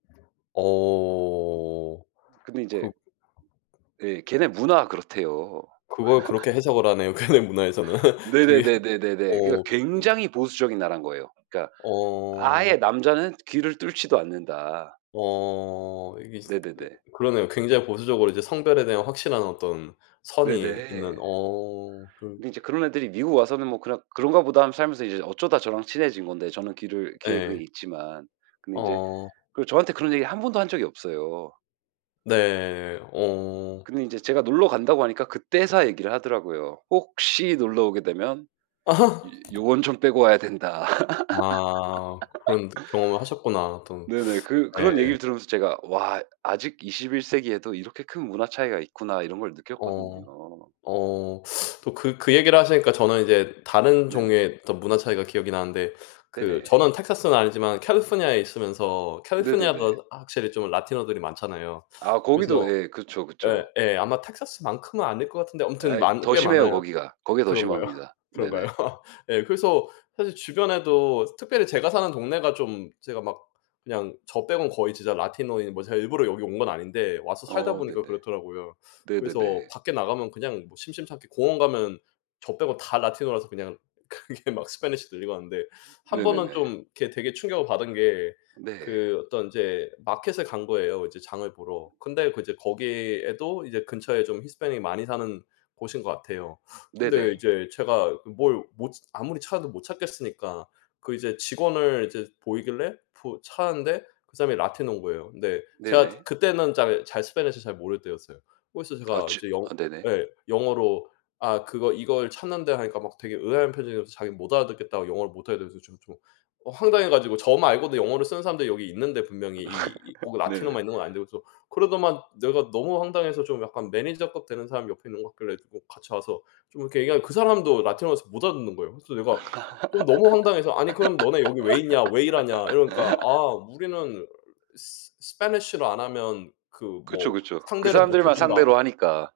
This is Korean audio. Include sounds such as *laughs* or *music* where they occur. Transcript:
어. 음 근데 이제 그 음 예 걔네 문화가 그렇대요. 그걸 그렇게 *laughs* 해석을 하네요. 걔네 문화에서는. 그게 네네네네네네. 그니까 어. 거기는 굉장히 보수적인 나라인 거예요. 그러니까 어. 아예 남자는 귀를 뚫지도 않는다. 어. 이게 진짜 네네네. 그러네요. 굉장히 보수적으로 성별에 대한 확실한 어떤 선이 있는 네네. 어 그 근데 이제 그런 애들이 미국 와서는 뭐 그냥 '그런가 보다.' 하면서 살면서 이제 어쩌다 저랑 친해진 건데 저는 귀를 귀에 그게 예. 있지만 근데 이제 어. 그 저한테 그런 얘기를 한 번도 한 적이 없어요. 네. 어. 근데 이제 제가 놀러 간다고 하니까 그때서야 얘기를 하더라고요. "혹시 놀러오게 되면 이 *laughs* 요건 좀 빼고 와야 된다." 아. 그런 경험을 하셨구나. *laughs* 또 네네. 그 네. 그런 얘기를 들으면서 제가 '와 아직 21 세기에도 이렇게 큰 문화 차이가 있구나.' 이런 걸 어. 느꼈거든요. 어 또 그 그 얘기를 하시니까 저는 이제 다른 네네. 종류의 어떤 문화 차이가 기억이 나는데 그 네네. 저는 텍사스는 아니지만 캘리포니아에 있으면서 캘리포니아가 네네네. 확실히 좀 라티노들이 많잖아요. 아 그래서 거기도 예. 그쵸, 예, 그쵸. 예. 아마 텍사스만큼은 아닐 것 같은데 아무튼 아이 많 더 꽤 심해요 많아요. 거기가. 거기가 더 그런가요? 심합니다. 그런가요? 네네. *laughs* 예 그래서 사실 주변에도 특별히 제가 사는 동네가 좀 제가 막 그냥 저 빼고는 거의 진짜 라티노인데 제가 일부러 여기 온 건 아닌데 와서 어 살다보니까 네네. 그렇더라고요. 그래서 네네네. 밖에 나가면 그냥 뭐 심심찮게 공원가면 저 빼고 다 라티노라서 그냥 그게 막 스패니시 들리고 하는데 음 한 번은 네네네. 좀 그 되게 충격을 받은 게 네. 그 어떤 이제 마켓에 간 거예요 이제 장을 보러. 근데 그제 거기에도 이제 근처에 좀 히스패닉 많이 사는 곳인 것 같아요. 근데 네네. 이제 제가 뭘 못 아무리 찾아도 못 찾겠으니까 그 이제 직원을 이제 보이길래 뭐 찾았는데 그 사람이 라티노인 거예요. 근데 제가 네네. 그 때는 잘 잘 스패니시 잘 모를 때였어요. 그래서 어 제가 지 이제 영어 아 네네. 네 영어로 아 그거 "이걸 찾는데." 하니까 막 되게 의아한 표정이어서 자기는 "못 알아듣겠다. 영어를 못하겠다"고 해서 좀 좀 황당해가지고 저 말고도 영어를 쓰는 사람들이 여기 있는데 분명히 이 이 꼭 *laughs* 네네. 라티노만 있는 건 아닌데 그래서 그러더만 내가 너무 황당해서 좀 약간 매니저급 되는 사람이 옆에 있는 것 같길래 같이 와서 좀 이렇게 얘기하니 그 사람도 라티노여서 못 알아듣는 거예요. 그래서 내가 좀 너무 황당해서 "아니 그럼 너네 여기 왜 있냐. 왜 일하냐?" 이러니까 "아 *laughs* 우리는 스 스패니시를 안 하면 그 그쵸, 뭐 그쵸. 그 상대를 못 해 사람들만 준다." 상대로 하니까.